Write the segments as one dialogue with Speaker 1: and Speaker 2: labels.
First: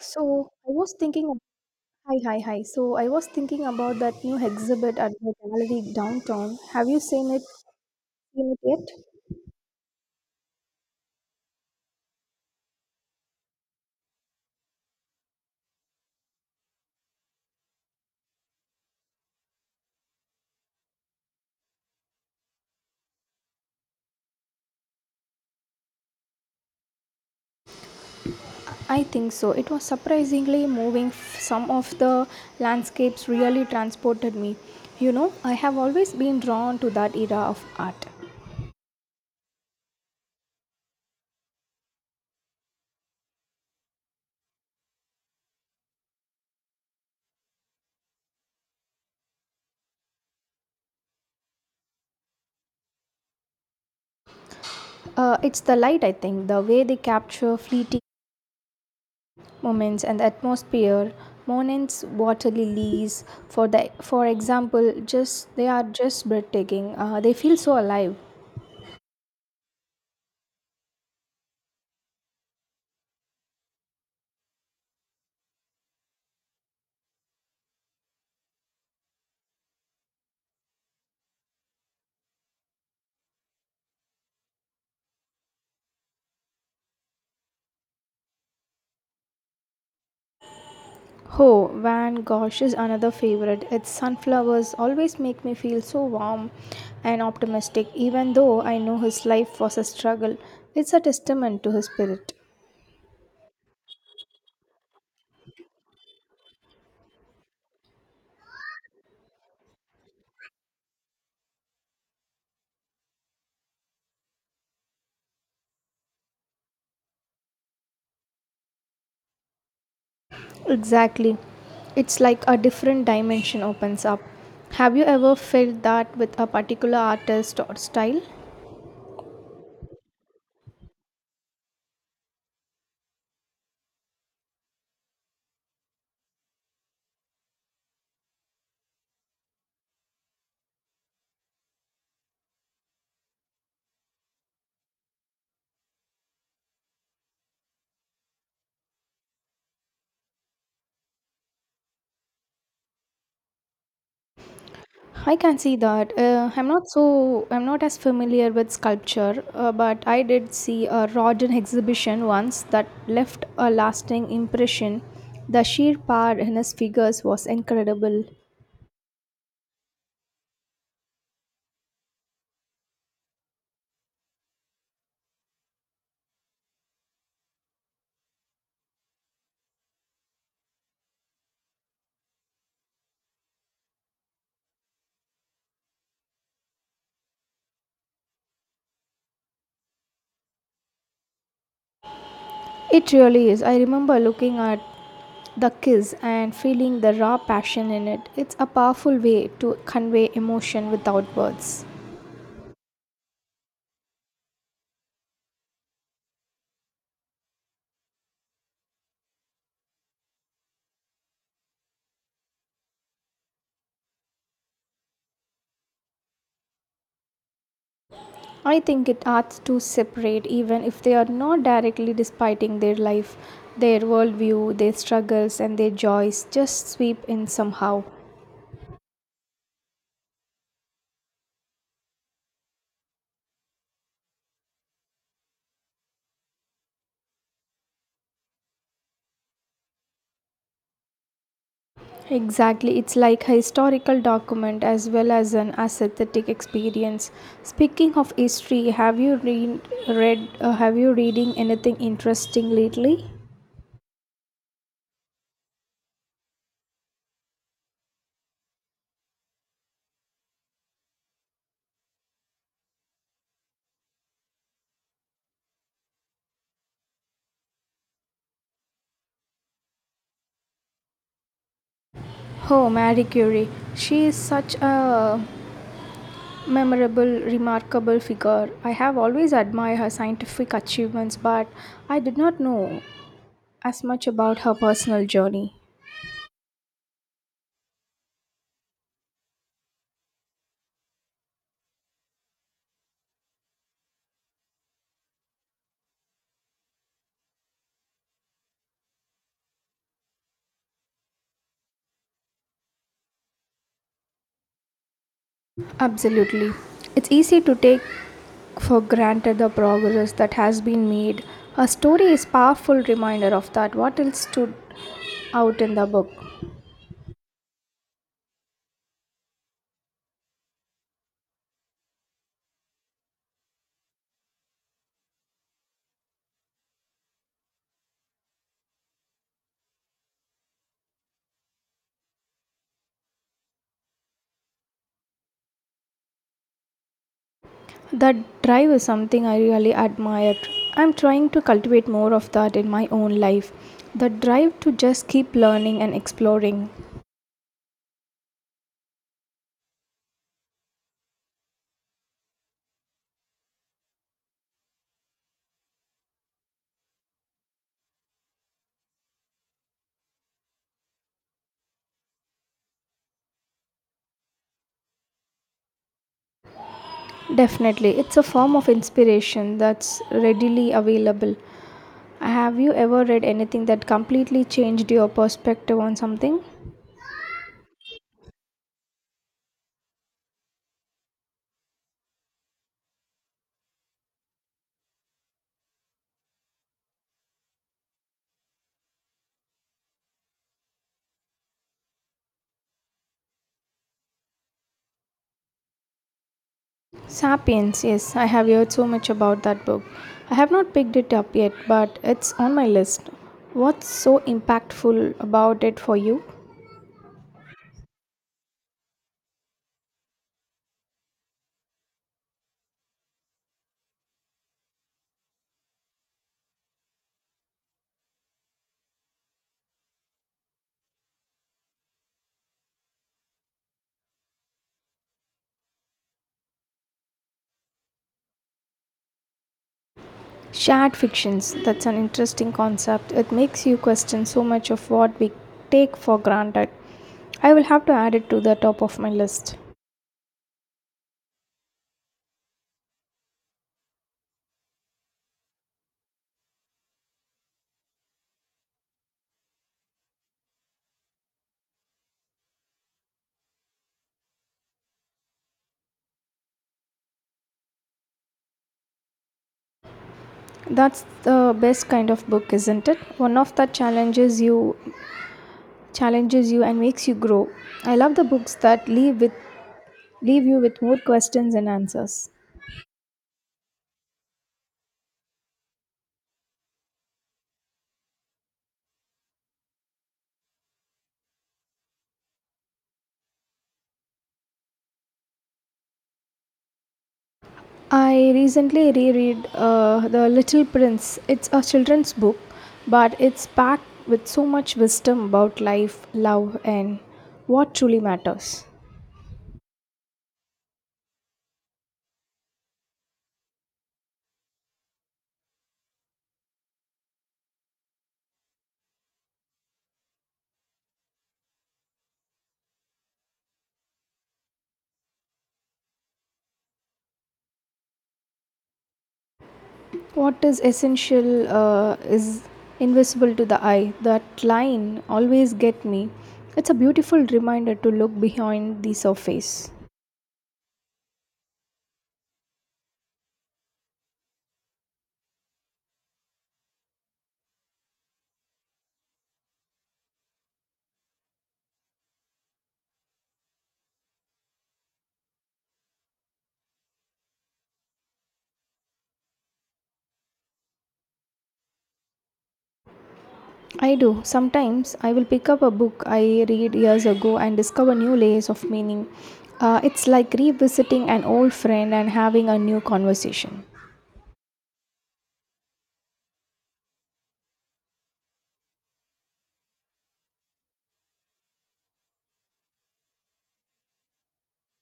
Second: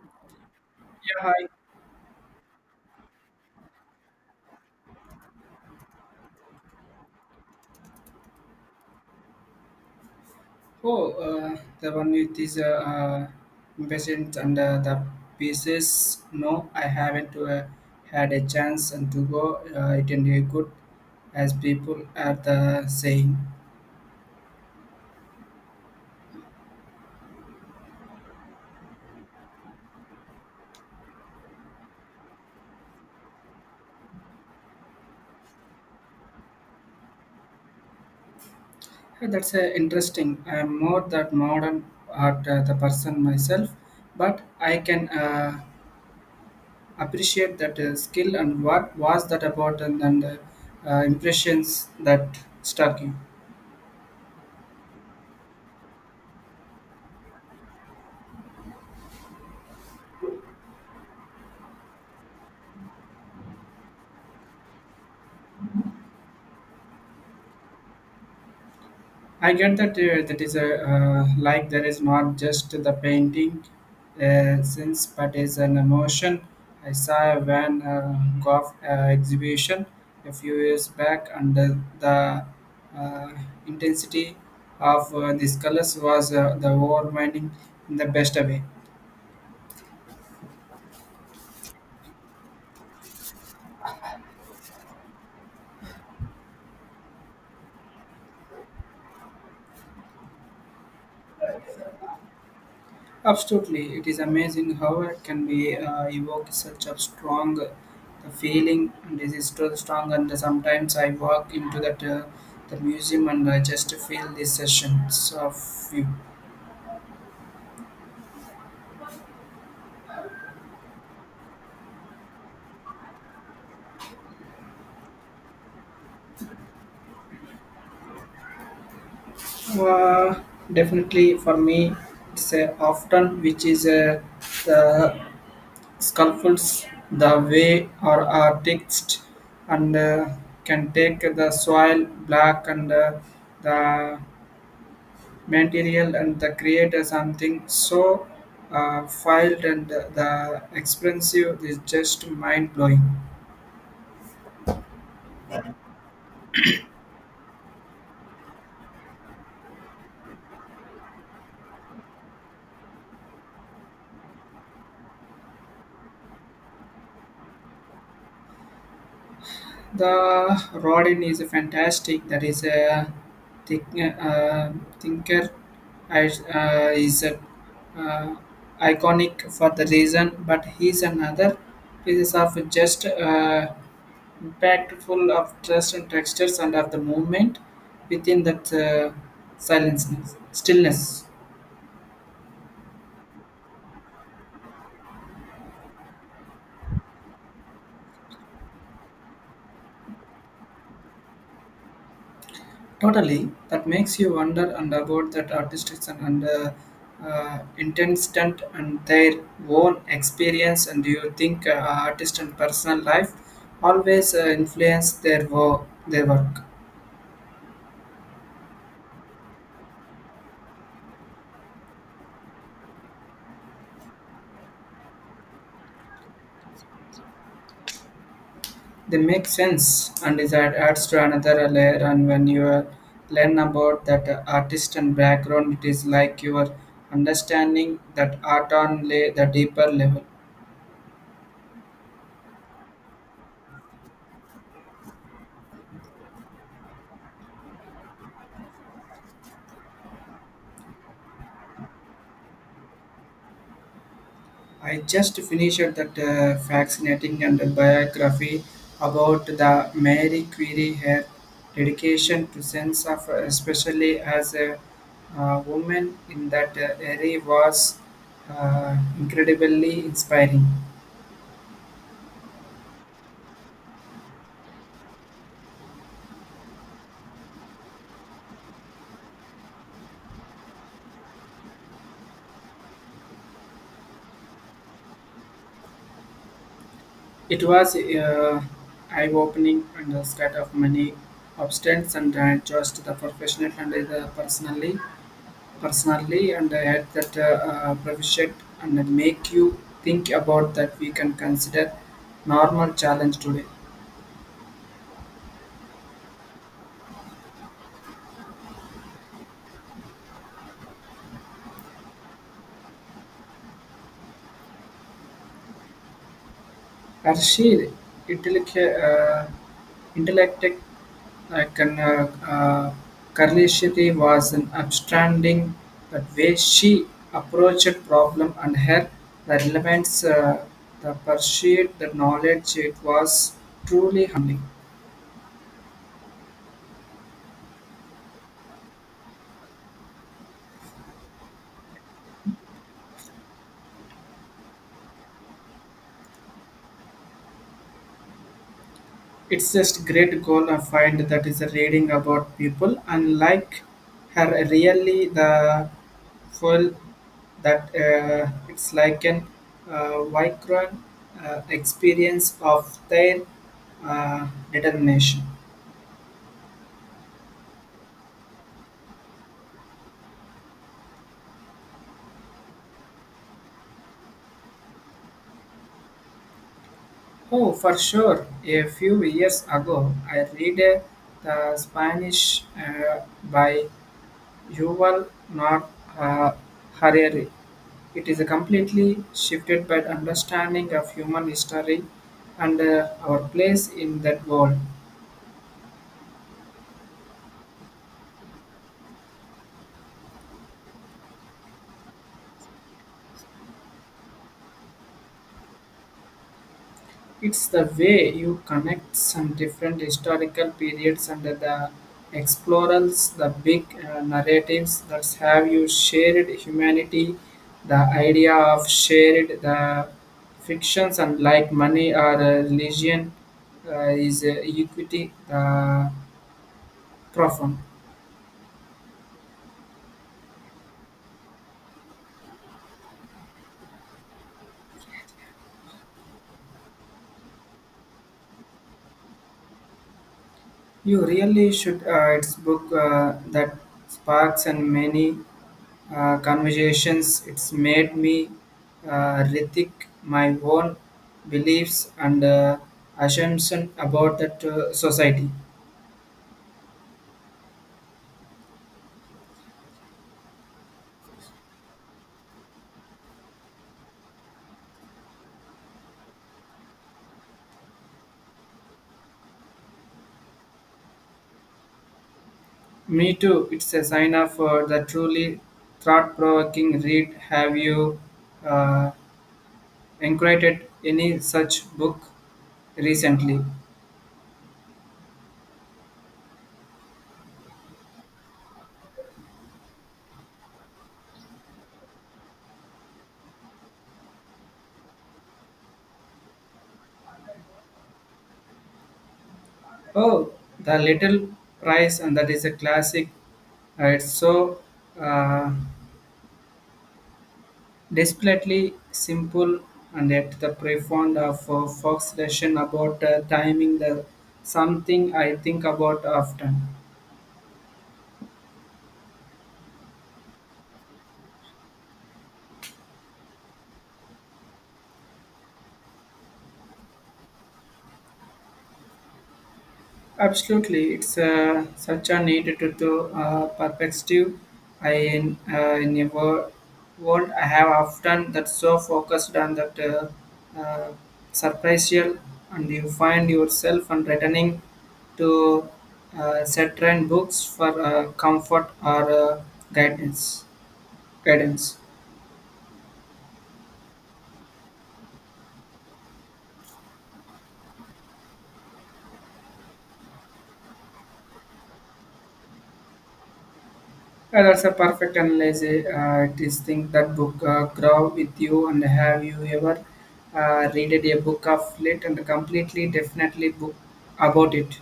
Speaker 1: So I was
Speaker 2: Yeah,
Speaker 1: thinking,
Speaker 2: hi.
Speaker 1: hi, hi, hi. So I was thinking about that new exhibit at the gallery downtown. Have you seen it? Seen it yet?
Speaker 2: Oh, the one with this uh, impatient and the pieces. No, I haven't had a chance and to go. It didn't be good, as people are the saying.
Speaker 1: I think so. It was surprisingly moving. Some of the landscapes really transported me. You know, I have always been drawn to that era of art.
Speaker 2: Hey, that's interesting. I'm more that modern art the person myself, but I can appreciate that skill and what was that about and impressions that struck you.
Speaker 1: It's the light, I think, the way they capture fleeting moments and the atmosphere. Monet's water lilies, for example, just they are just breathtaking. They feel so alive.
Speaker 2: I get that that is a like there is not just the painting sense, but is an emotion. I saw a Van Gogh exhibition a few years back, and the uh, intensity of these colors was the overwhelming in the best way.
Speaker 1: Oh, Van Gogh is another favorite. Its sunflowers always make me feel so warm and optimistic, even though I know his life was a struggle. It's a testament to his spirit.
Speaker 2: Absolutely, it is amazing how it can be evoke such a strong feeling, and this is so strong. And sometimes I walk into that the museum and I just feel these sessions of you.
Speaker 1: Exactly. It's like a different dimension opens up. Have you ever felt that with a particular artist or style?
Speaker 2: Uh, Definitely, for me, it's often which is the sculptures, the way or are text, and can take the soil black and the material and the creator, something so filed and the expensive is just mind blowing.
Speaker 1: I can see that. I'm not as familiar with sculpture, but I did see a Rodin exhibition once that left a lasting impression. The sheer power in his figures was incredible.
Speaker 2: The Rodin is fantastic. That is a think, thinker as is a, uh, iconic for the reason, but he's another pieces of just impactful of trust and textures and of the movement within that silence stillness.
Speaker 1: It really is. I remember looking at the kiss and feeling the raw passion in it. It's a powerful way to convey emotion without words.
Speaker 2: Totally, that makes you wonder and about that artistic and intensity and their own experience. And do you think artist and personal life always influence their work? Their work,
Speaker 1: I think it arts to separate, even if they are not directly despite their life, their worldview, their struggles, and their joys just sweep in somehow.
Speaker 2: they make sense and it adds to another layer. And when you learn about that artist and background, it is like you are understanding that art on lay the deeper level.
Speaker 1: Exactly, it's like a historical document as well as an aesthetic experience. Speaking of history, have you reading anything interesting lately?
Speaker 2: I just finished that fascinating and biography about the Mary Curie, her dedication to sense of, especially as a woman in that era, was incredibly inspiring.
Speaker 1: Oh, Marie Curie. She is such a memorable, remarkable figure. I have always admired her scientific achievements, but I did not know as much about her personal journey.
Speaker 2: It was eye-opening and a scat of many obstacles and just the professional and the personally. Personally and add that proficient and then make you think about that we can consider normal challenge today.
Speaker 1: Absolutely. It's easy to take for granted the progress that has been made. Her story is powerful reminder of that. What else stood out in the book?
Speaker 2: Arshil, intellect, intellect like an, Karlishiti was an upstanding that way she approached problem and her relevance, the pursuit, the knowledge, it was truly humbling.
Speaker 1: That drive is something I really admire. I'm trying to cultivate more of that in my own life. The drive to just keep learning and exploring.
Speaker 2: It's just great goal I find that is reading about people and like her really the full that it's like an vibrant experience of their determination.
Speaker 1: Definitely, it's a form of inspiration that's readily available. Have you ever read anything that completely changed your perspective on something?
Speaker 2: Oh, for sure. A few years ago, I read the Spanish by Yuval Noah Ha- Harari. It is a completely shifted by understanding of human history and our place in that world.
Speaker 1: Sapiens, yes, I have heard so much about that book. I have not picked it up yet, but it's on my list. What's so impactful about it for you?
Speaker 2: It's the way you connect some different historical periods under the explorers, the big narratives that have you shared humanity, the idea of shared the fictions and like money or religion is equity. The profound.
Speaker 1: Shared fictions, that's an interesting concept. It makes you question so much of what we take for granted. I will have to add it to the top of my list.
Speaker 2: You really should. It's book that sparks and many conversations. It's made me rethink my own beliefs and assumption about that society.
Speaker 1: That's the best kind of book, isn't it? One of that challenges you and makes you grow. I love the books that leave you with more questions and answers.
Speaker 2: Me too. It's a sign of the truly thought-provoking read. Have you uh, inquired any such book recently?
Speaker 1: I recently reread The Little Prince. It's a children's book, but it's packed with so much wisdom about life, love, and what truly matters.
Speaker 2: Oh, The Little Price, and that is a classic. It's so uh, desperately simple and yet the profound of Fox lesson about timing the something I think about often.
Speaker 1: What is essential is invisible to the eye. That line always get me. It's a beautiful reminder to look behind the surface.
Speaker 2: Absolutely, it's such a need to do perspective. I in a world I have often that so focused on that surprisal, and you find yourself and returning to certain books for comfort or guidance. Guidance.
Speaker 1: I do. Sometimes I will pick up a book I read years ago and discover new layers of meaning. It's like revisiting an old friend and having a new conversation.
Speaker 2: Yeah, that's a perfect analysis. It is think that book grow with you and have you ever read a book of late and completely definitely book about it.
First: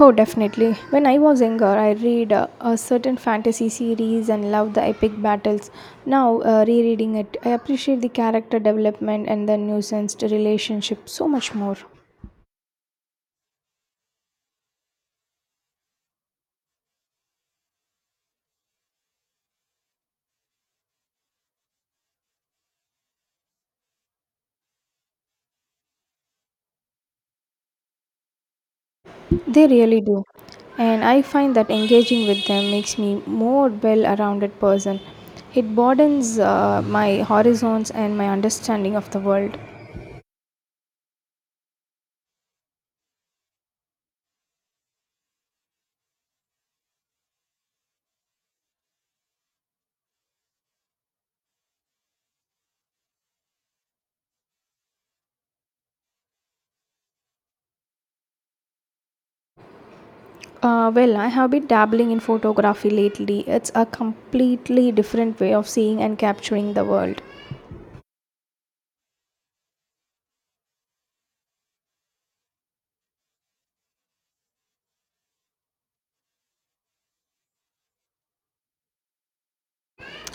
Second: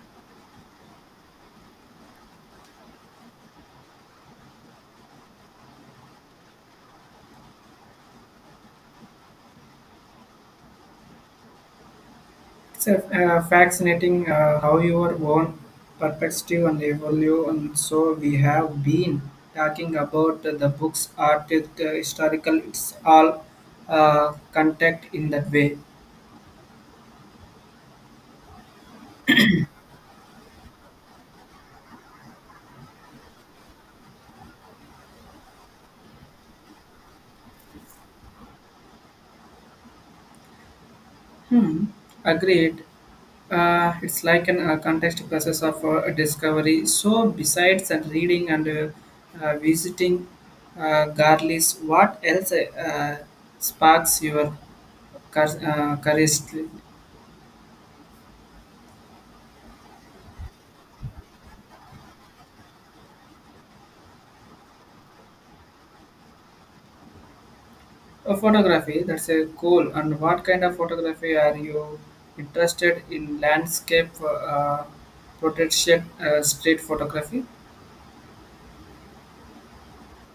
Speaker 1: Oh, definitely. When I was younger, I read a certain fantasy series and loved the epic battles. Now, rereading it, I appreciate the character development and the nuanced relationship so much more.
Speaker 2: It's a, fascinating how your own perspective and evolve and so we have been talking about the books art the historical it's all contact in that way.
Speaker 1: They really do. And I find that engaging with them makes me more well-rounded person. It broadens my horizons and my understanding of the world.
Speaker 2: Hmm. Agreed. It's like an context process of discovery. So, besides that reading and visiting Garlis, what else sparks your curiosity?
Speaker 1: Well, I have been dabbling in photography lately. It's a completely different way of seeing and capturing the world.
Speaker 2: Photography, that's a cool. And what kind of photography are you interested in? Landscape, portraiture, street photography?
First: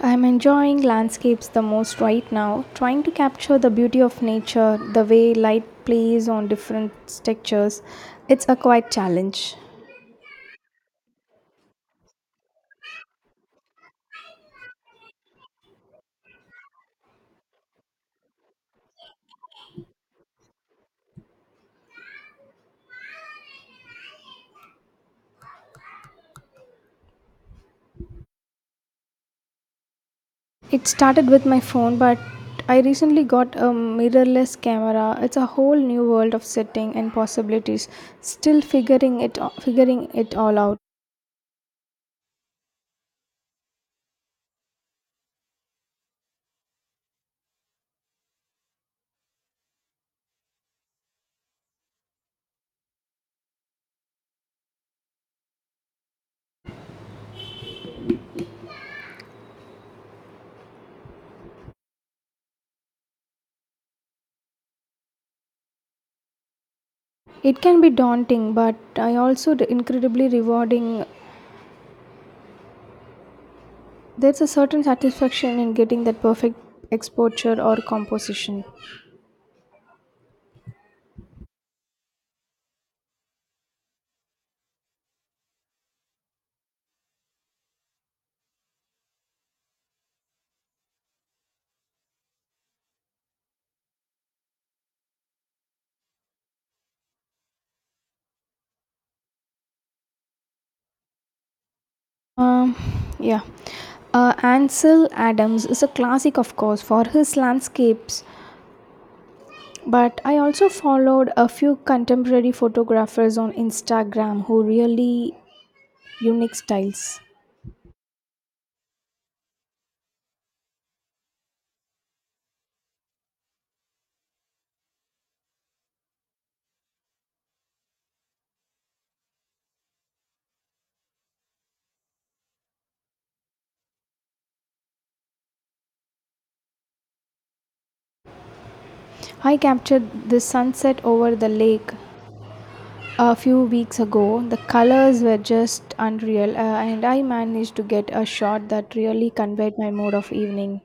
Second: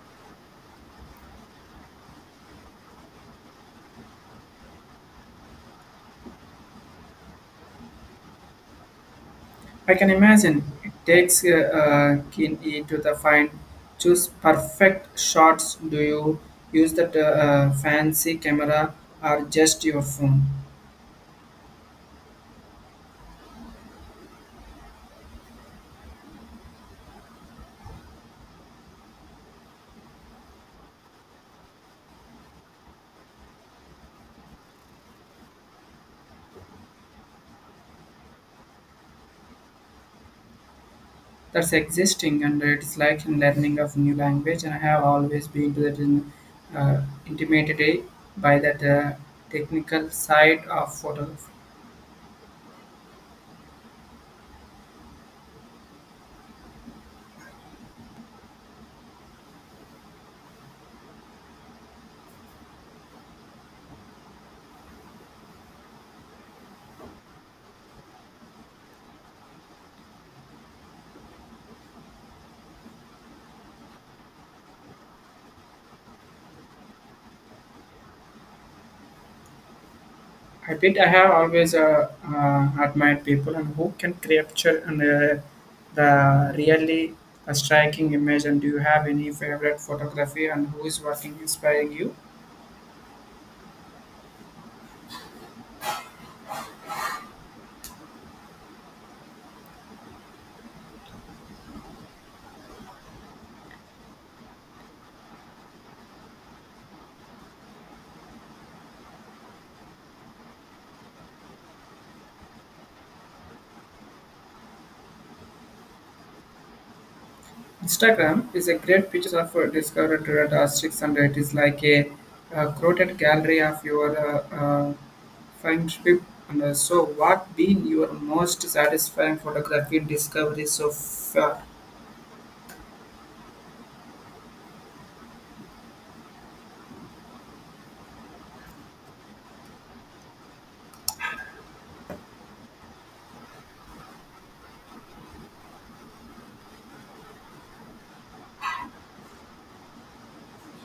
Speaker 1: I'm enjoying landscapes the most right now, trying to capture the beauty of nature, the way light plays on different textures. It's a quite challenge.
Speaker 2: I can imagine it takes keen ear to the fine, choose perfect shots. Do you use that fancy camera or just your phone?
Speaker 1: It started with my phone, but I recently got a mirrorless camera. It's a whole new world of setting and possibilities. Still figuring it all out.
Speaker 2: That's existing, and it's like in learning of new language. And I have always been to that in, intimidated by that technical side of photo.
Speaker 1: It can be daunting, but I also incredibly rewarding. There's a certain satisfaction in getting that perfect exposure or composition.
Speaker 2: I did. I have always admired people and who can capture and the really a striking image. And do you have any favorite photography and who is working inspiring you?
Speaker 1: Um, yeah. Ansel Adams is a classic, of course, for his landscapes. But I also followed a few contemporary photographers on Instagram who really unique styles.
Speaker 2: Instagram is a great pictures of discovered red artists and it is like a, crowded gallery of your friendship. And so, what been your most satisfying photography discovery so far?
Speaker 1: I captured the sunset over the lake a few weeks ago. The colors were just unreal, and I managed to get a shot that really conveyed my mood of evening.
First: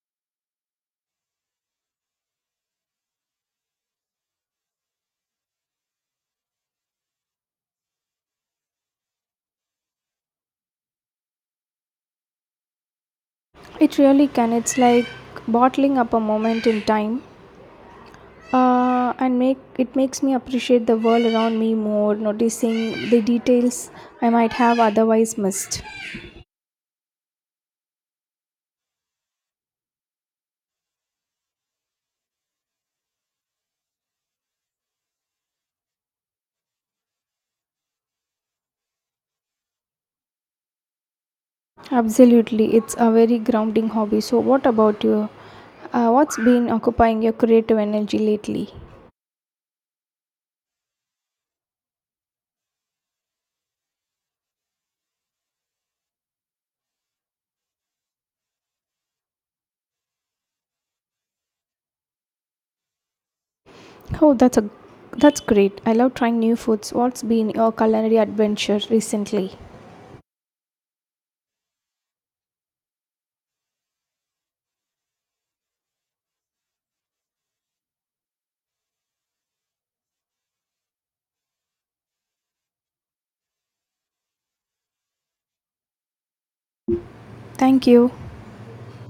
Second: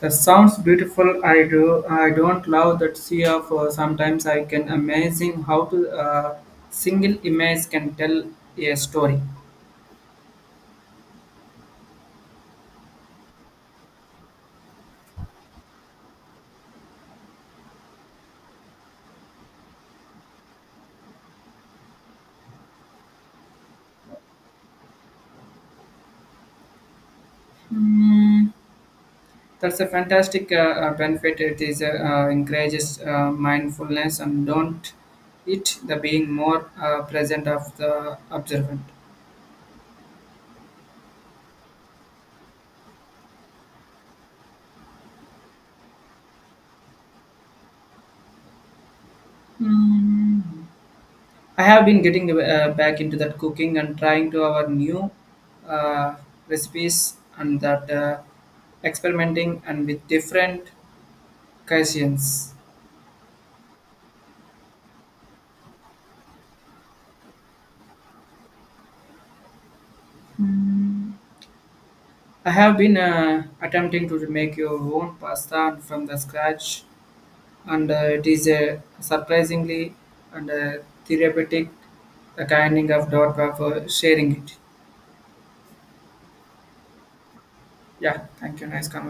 Speaker 2: That sounds beautiful. I do. I don't love that sea of. Sometimes I can amazing how to uh, single image can tell a story.
Speaker 1: It really can. It's like bottling up a moment in time and makes me appreciate the world around me more noticing the details I might have otherwise missed.
Speaker 2: Hmm, that's a fantastic benefit. It is encourages mindfulness and don't it the being more present of the observant.
Speaker 1: Absolutely, it's a very grounding hobby. So what about you? What's been occupying your creative energy lately?
Speaker 2: Hmm. I have been getting back into that cooking and trying to our new uh, recipes and that experimenting and with different cuisines.
Speaker 1: Oh, that's a that's great. I love trying new foods. What's been your culinary adventure recently?
Speaker 2: I have been attempting to make your own pasta from the scratch, and it is a surprisingly and therapeutic the kind of dot for sharing it.
Speaker 1: Thank you.
Speaker 2: Yeah, thank you. Nice conversation.